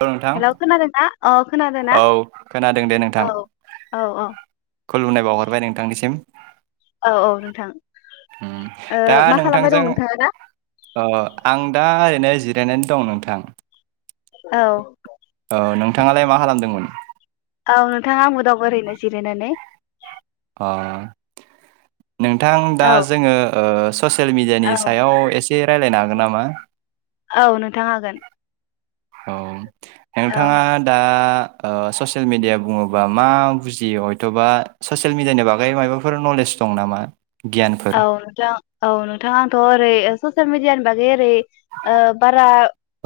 हेल नोंथां हेलौ खोनादोंना अ खोनादोंना औ खोनादों दे औ नोंथां औ औ खुलुमनाय बावहरबाय नोंथांनिसिम औ औ नोंथां उम ओ दा मा खालामबाय दं नोंथांजों नोंथाङा दा अ आं दा ओरैनो जि जिरायनानै दं नोंथां औ औ नोंथाङालाय मा खालामदोंमोन औ नोंथाङा आंबो दं ओरैनो जिरायनानै अ नोंथां दा औ जोङो ओ ससियेल मिडियानि औ सायाव एसे एसे रायज्लायनो हागोन नामा औ नोंथां हागोन औ औ नोंथाङा दा ओ ससियेल मिडिया बुङोबा मा बुजियो हयथबा ससियेल मिडियानि बागै माबाफोर नलेज दं नामा गियानफोर औ नोंथां औ नोंथां आंथ ओरै स ससियेल मिडियानि बागै ओरै ओ बारा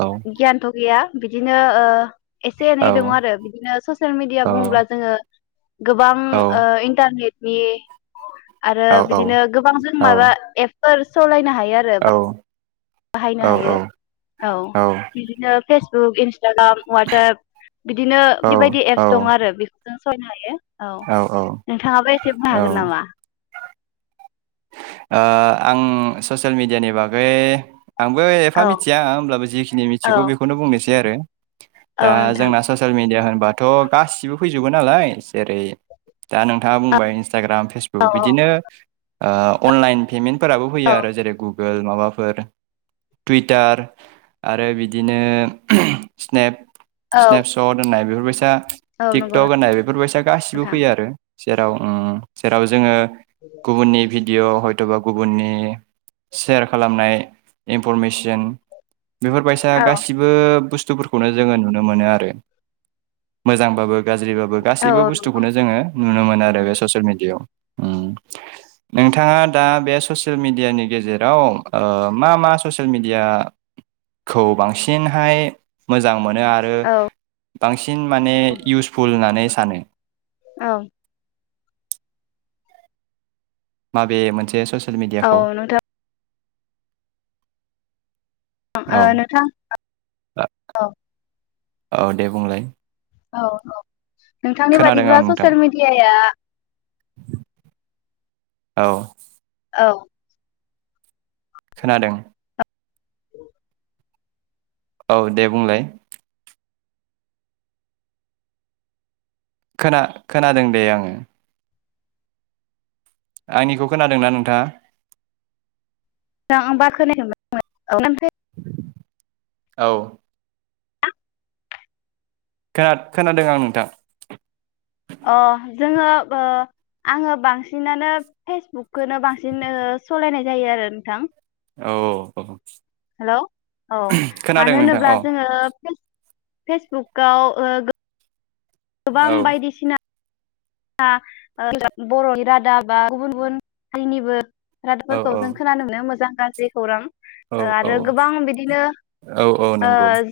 औ गियानथ गैया बिदिनो ओ एसे औ एनै दङ आरो बिदिनो ससियेल मिडिया औ बुङोब्ला जोङो गोबां औ इन्टारनेट बे आरो औ बिद बिदिनो गोबां जों औ माबा एफ फोर सलायनो हायो हायो आरो औ बाहायनो औ हायो औ औ बिदिनो फेसबुक इनस ताग्राम वाटसाप बिदिनो बेबादि औ एप्स दं आरो बे जों सहायनो हायो औ नोंथाङाबो एसे बुं हागोन नामा ओ आं ससियेल मेडियानि बागै आंबो एफा औ मिथिया होमब्लाबो जिखिनि औ मिथिगौ बेखौनो बुंनोसै दे आरो औ दा नोंथां जोंना ससियेल मिडिया होन होनबाथ' गासिबो फैजोबगोन नालाय जेरै दा नोंथाङा औ बुंबाय इसटाग्राम फेसबुक बिदिनो ओ अनलाइन पेमेन्ट फोराबो फैयो औ आरो जेरै गुग गुगोल माबाफोर टुइटार आरो बिदिनो [unintelligible] स्नेप औ स्नेपसट दोननाय बेफोर बैसा औ नंगौ टिकटक होनाय बेफोरबायदि गासिबो नोंथां फैयो आरो जेराव ओ जेराव जोङो गुबुननि [unintelligible] भिडिअ हयथ'बा गुबुननि सेयार खालामनाय इनफरमेसन बेफोरबायसा औ गासिबो बुस्थु बुस्थुफोरखौनो जोङो नुनो मोनो आरो मोजांबाबो गाज्रिबाबो औ गासैबो औ नंगौ बुस्थुखौनो जोङो नुनो मोनो आरो बे ससेयेल मिडियायाव नोंथाङा दा बे ससियेल मिडियानि गेजेराव ओ मा मा ससियेल मिडियाखौ बांसिनहाय मोजां मोनो आरो औ बांसिन बांसिन माने इउसफुल होननानै सानो औ माबे मोनसे सस औ नोंथां ओ औ नोंथां औ औ दे बुंलाय औ औ नोंथांनि खोनादों आं बादिब्ला नोंथां ससियेल मिेडियाया औ औ खोनादों [inaudible] औ दे बुंलाय खोना खोनादों दे आङो आंनिखौ खोनादोंना नोंथाङा नबा खोनायमोन औ [inaudible] ओम [inaudible] फ्राय औ खोना खोनादों आं नोंथां अ जोङो ओ आङो बांसिनानो फेसबुकखौनो बांसिन सालायनाय जायो आरो नोंथां औ औ हेल' औ खोनादों मानो नोंथां होनोब्ला औ जोङो फेस फेसबुकाव ओ गो औ गोबां बायदिसिना [unintelligible] बर'नि रादाब बा गुबुन गुबुन हारिनिबो औ रादाबफोरखौ औ जों खोना नुनो मोजां गाज्रि खौरां औ ओ आरो औ गोबां बिदिनो औ औ नंगौ ओज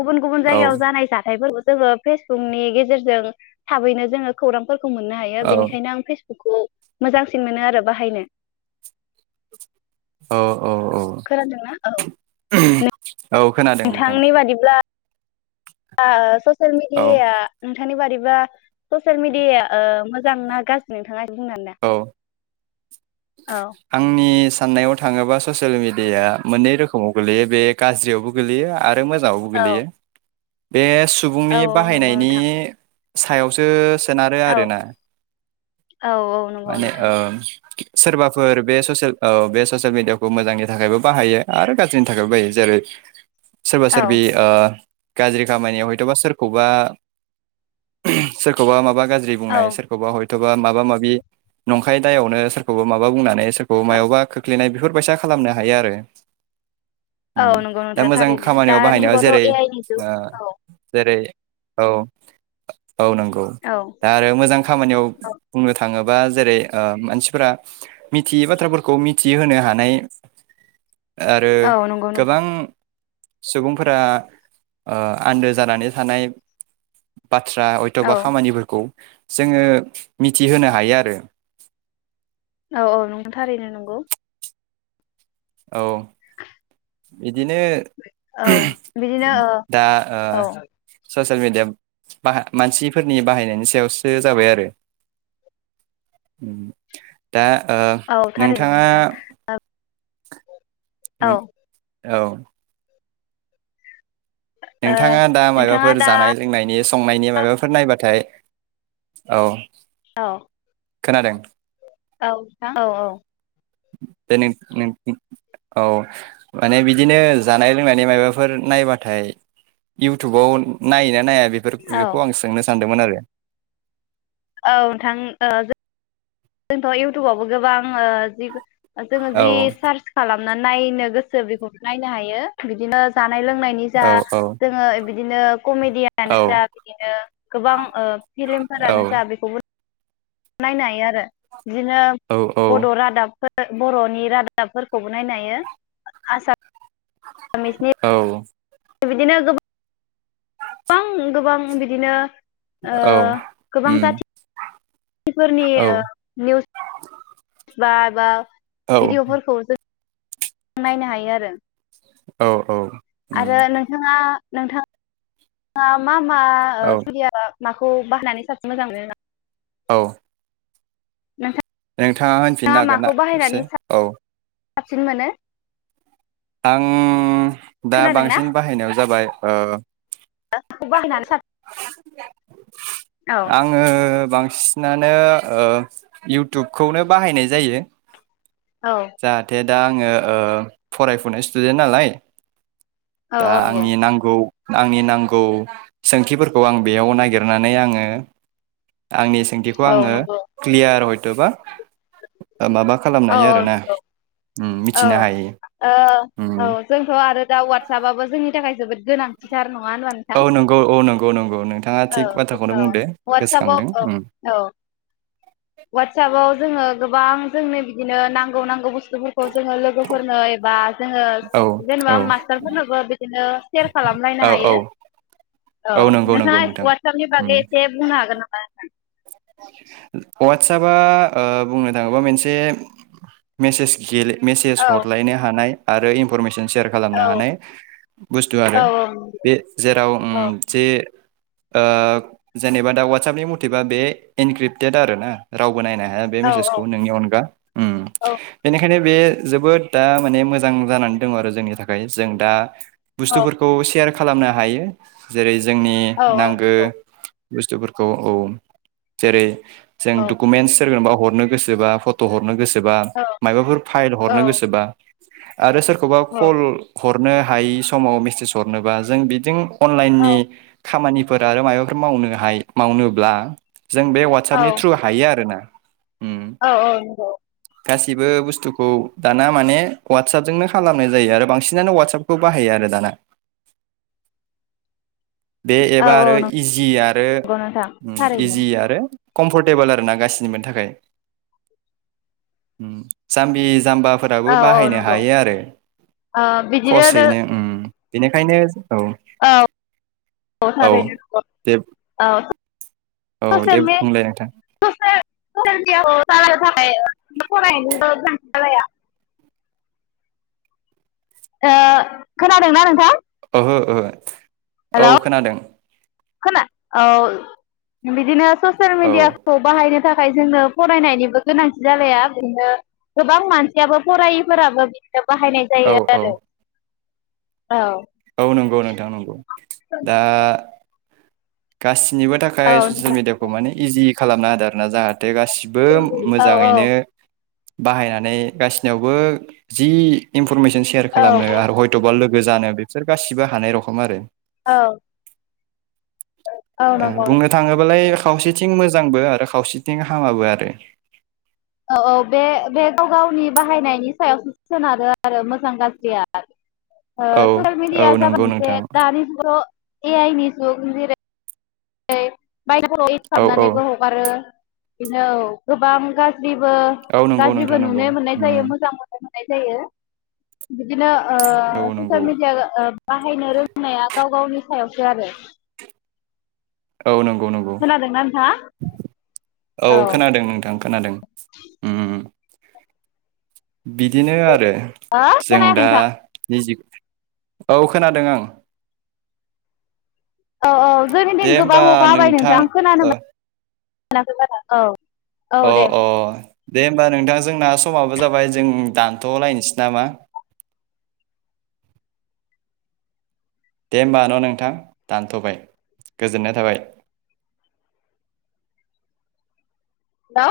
गुबुन गुबुन औ जायगायाव जानाय जाथायफोर जोङो फेसबुकनि गेजेरजों थाबैनो जोङो खौरां फोर खौ मोननो हायो औ बेनिखायनो आं फेस खौ मोजांसिन मोनो आरो बाहायनो औ औ औ खोनादोंना औ नों औ खोनादों नोंथां नोंथांनि बादिब्ला आ सस ससियेल औ मिदियाया नोंथांनि बादि [unintelligible] ससेल मिडियाया मोजां ना गारजि नोंथाङा बुंनानै औ औ आंनिस साननायाव थाङोबा ससियेल मिडियाया मोननै रोखोमाव गोलैयो बे गाज्रियावबो गोलैयो आरो ओमफ्राय मोजाङावबो गोग्लैयो औ बे औ सुबुंनि नंगौ बाहायनायनि नोंथां सायावसो सोनारो आरो औ आरोना औ औ नंगौ माने नोंथां ओ सोरबाफोर बे ससेनल ओ बे ससियेल मिडियाखौ मोजांनि थाखायबो बाहायो आरो गाज्रिनि थाखायबो बाहायो जेरै सोरबा औ सोरबि ओ गाज्रि खामानियाव हयथबा सोरखौबा सोरखौबा माबा गाज्रि औ बुंनाय सोरखौबा हय गोबा माबा माबि नंखाय दायावनो सोर मब' माबा बुंनानै स अब औ मायावबा खोख्लैनाय बेफोर फैसा खालामनो हायो आरो औ उम नंगौ दा नोंथां मोजां थारैनो खामानियाव दानि बाहायनायाव जुगावथ' जेरै ए आइ नि जुग ओ औ जेरै औ औ नोंगौ औ दा आरो मोजां खामानियाव औ बुंनो थाङो बा जेरै ओ मानसिफोरा मिथियै बाथ्राफोरखौ मिथिहोनो हानाय आरो औ नंगौ नोंथां गोबां सुबुंफोरा ओ आन्दो जानानै थानाय बाथ्रा औ अयथबा खामानिफोरखौ जोङो मिथिहोनो हायो आरो औ औ नंगौ थारैनो नंगौ औ [unintelligible] ए बिदिनो औ बिदिनो ओ दा ओ औ ससेयेल मिडिया बाह मानसिफोरनि बाहायनायनि सायावसो जाबाय आरो उम दा ओ औ थारैनो नोंथाङा नंगौ नोंथां औ नों औ ओ नोंथाङा दा नोंथाङा मायाबाफोर दा जानाय लोंनायनि स संनायनि माबाफोर नायबाथाय औ अ खोनादों औ नो थ औ औ बे नो नोंनि औ माने बिदिनो जानाय लोंनायनि माबाफोर नायबाथाय इउटुबाव नायोना नाया बेफोर औ बेखौ आंङो सोंनो स सानदोंमोन आरो औ नोंथां ओ ज जोंथ इउटुबावबो गोबां ओ जि ओ जोङो औ जि सारच खालाम ना नायनो गोसो बेखौबो नायनो हायो बिदिनो जा जानाय लोंनायनि जा औ औ जोङो इब बिदिनो औ कमेडियानो जा बिदिनो गोबां ओ फिलिम औ फोरानो जा बेखौबो नायनो हायो आरो बिदिनो बड औ रादाबफोर बर'नि रादाबफोरखौबो नायनो हायो आसा औ बिदिनो गोब गोबां गोबां बिदिनो ओ औ गोबां उम जाथि बेफोरनि औ ओ निउस बा बा औ भिदिअफोरखौ नायनो हायो आरो औ औ उम आरो नोंथाङा नोंथाङा मा मा ओ औ [unintelligible] माखौ बाहानानै साबसिन मोजां मोनो नों औ नाथा नोंथाङा होनफिन हागोन ना खेबसे औ साबसिन मोनो आं दा खोनादोंना? बांसिन बाहायनायाव जाबाय ओ माखौ बाहायनानै साब औ आङो बां सिनानो ओ इउटुबखौनो बाहायनाय जायो औ जाहाथे दा आङो ओ फरायफुनाय स्टुदेन्ट नालाय औ दा औ नंगौ आंनि नांगौ आंनि नांगौ सोंथिफोरखौ आं बेयाव नागिरनानै आङो आंनि सोंथिखौ औ आङो नंगौ क्लियार हय बा [unintelligible] माबा खालामनो औ हायो औ आरोना नंगौ उम औ मिथिनो हायो ओ उम औ जोंथ आरो दा वाटसपाबबाबो जोंनि थाखाय जोबोद गोनांथि थार न नंङा होनबा नोंथां औ नंगौ औ नंगौ नंगौ नोंथाङा औ थिग बाथ्राखौनो औ बुंदो वाटसाबाव गोसोखांदों औ उम औ वाटसाबाव जोङो गोबां जोंनो बिदिनो नांगौ नांगौ बुस्थु खौ जोङो लोगोफोर फोरनो एबा जोङो औ जेनेबा औ मास्टारफोरनोबो बिदिनो सेयार खालामलायनो औ औ हायो औ नंगौ नंगौ नोंथाङा नोंथां वाटसाप नि बागै एसे बुंनो हागोन नामा नोंथां? वाटसापआ ओ बुंनो थाङोबा मोनसे मेसेज गेले मेसेज औ हरलायनो हानाय आरो इनफरमेसन सेयार औ खालामनो हानाय बुस्थु औ आरो बे जेराव उम औ जे ओ जेनेबा दा वाटसापनि मथेबा बे इनक्रिप्टेड आरो ना राव बो नायनो हाया बे औ औ मेसेसखौ नोंनि अनगा औ ओम बे जोबोद दा माने मोजां जानानै दङ आरो जोंनि थाखाय जों दा औ बुस्थुफोरखौ सेयार खालामनो हायो जेरै जोंनि औ नांगो बुस्थुफोरखौ औ जेरै जों औ डकुमेन्टस सोरनोबा हरनो गोसोबा फट' हर हरनो गोसोबा मायबाफोर फाइल औ हरनो गोसोबा आरो सोरखौबा कल हर हरनो हायि समाव मेसेज हरनोबा जों बिदि अनलाइननि खामानि फोरा आरो माबाफोर मावनो हायो मावनोब्ला जों बे वाटसापनि थ्रु हायो आरो औ औ नंगौ गासैबो बुस्थुखौ दाना माने वाटसापजोंनो खालामनाय जायो आरो बांसिनानो वाटसापखौ बाहायो आरो दाना बे औ एबा आरो औ इजि आरो नंगौ नोंथां थारैनो इजि आरो कम्फर्टेबोल आरो ना गासिनिबो थाखाय उम जामबि जाम्बाफोराबो औ औ बाहायनो नंगौ हायो आरो ओ बिदिनो खसयैनो औ उम बेनिखायनो औ औ औ थारैनो नंगौ दे औ औ दे ससियेल मे बुंलाय नोंथां ससियेल मिडियाखौ [unintelligible] थाखाय [unintelligible] ओ खोनादोंना नोंथां ओहो ओहो औ हेलौ खोनादों खोना औ बिदिनो ससियेल औ मिडियाखौ बाहायनो थाखा थाखाय जोंङो फरायनायनिबो गोनांथि जालाया बिदिनो गोबां मानसियाबो फरायैफोराबो। बाहायनाय औ जायो औ आरो औ नंगौ नोंथां नंगौ दा गास निबो औ थाखाय ससियेल मिडियाखौ माने इजि खालामना होदों आरो ना जाहा थे गासिबो औ मोजाङैनो बाहायनानै गासिनियावबो जि इम इनफरमेसन सेयार औ खालामनो आरो हयथबा लोग गोजानो बिसोर गासिबो हानाय रखम आरो औ औ ओ नंगौ बुंनो थाङोबालाय खावसेथिं मोजांबो आरो खावसेथिं हामाबो आरो औ औ बे बे गाव गावनि बाहायनायनि सायावसो सोनारो आरो मोजां गाज्रिया ओ औ ससियेल औ मिडिया जाबाय नंगौ मोनसे नोंथां दानि जुगाव ए आइ नि जुग जेरै [unintelligible] इउस औ औ खालामाबनानैबो हगारो बेनो गोबां गा ज्रिबो औ नंगौ नोंथां गाज्रिबो नंगौ नुनो मोननाय जायो उम मोजां मोननाय [unintelligible] मोननाय जायो बिदिनो ओ औ नंगौ ससियेल मिडिया ओ बाहायनो रोंनाया गाव गावनि सायावसो आरो औ नोंगौ नंगौ नंगौ खोनादोंना नोंथाङा औ खोनादों नोंथां खोनादों [inaudible] बिदिनो आरो हो जों खोनायाखै दा नोंथां निजि औ खोनादों आं औ औ जोंनि दिन दे गोबां होमबा हखा हाबाय नोंथां खोनानो अ मोन मोनाखै बारा औ औ अ दे अ दे होमबा नोंथां जोंना समाबो जाबाय जों दानथ'लायनोसै नामा दे होमबा न नोंथां दानथबाय गोजोननाय थाबाय हेलौ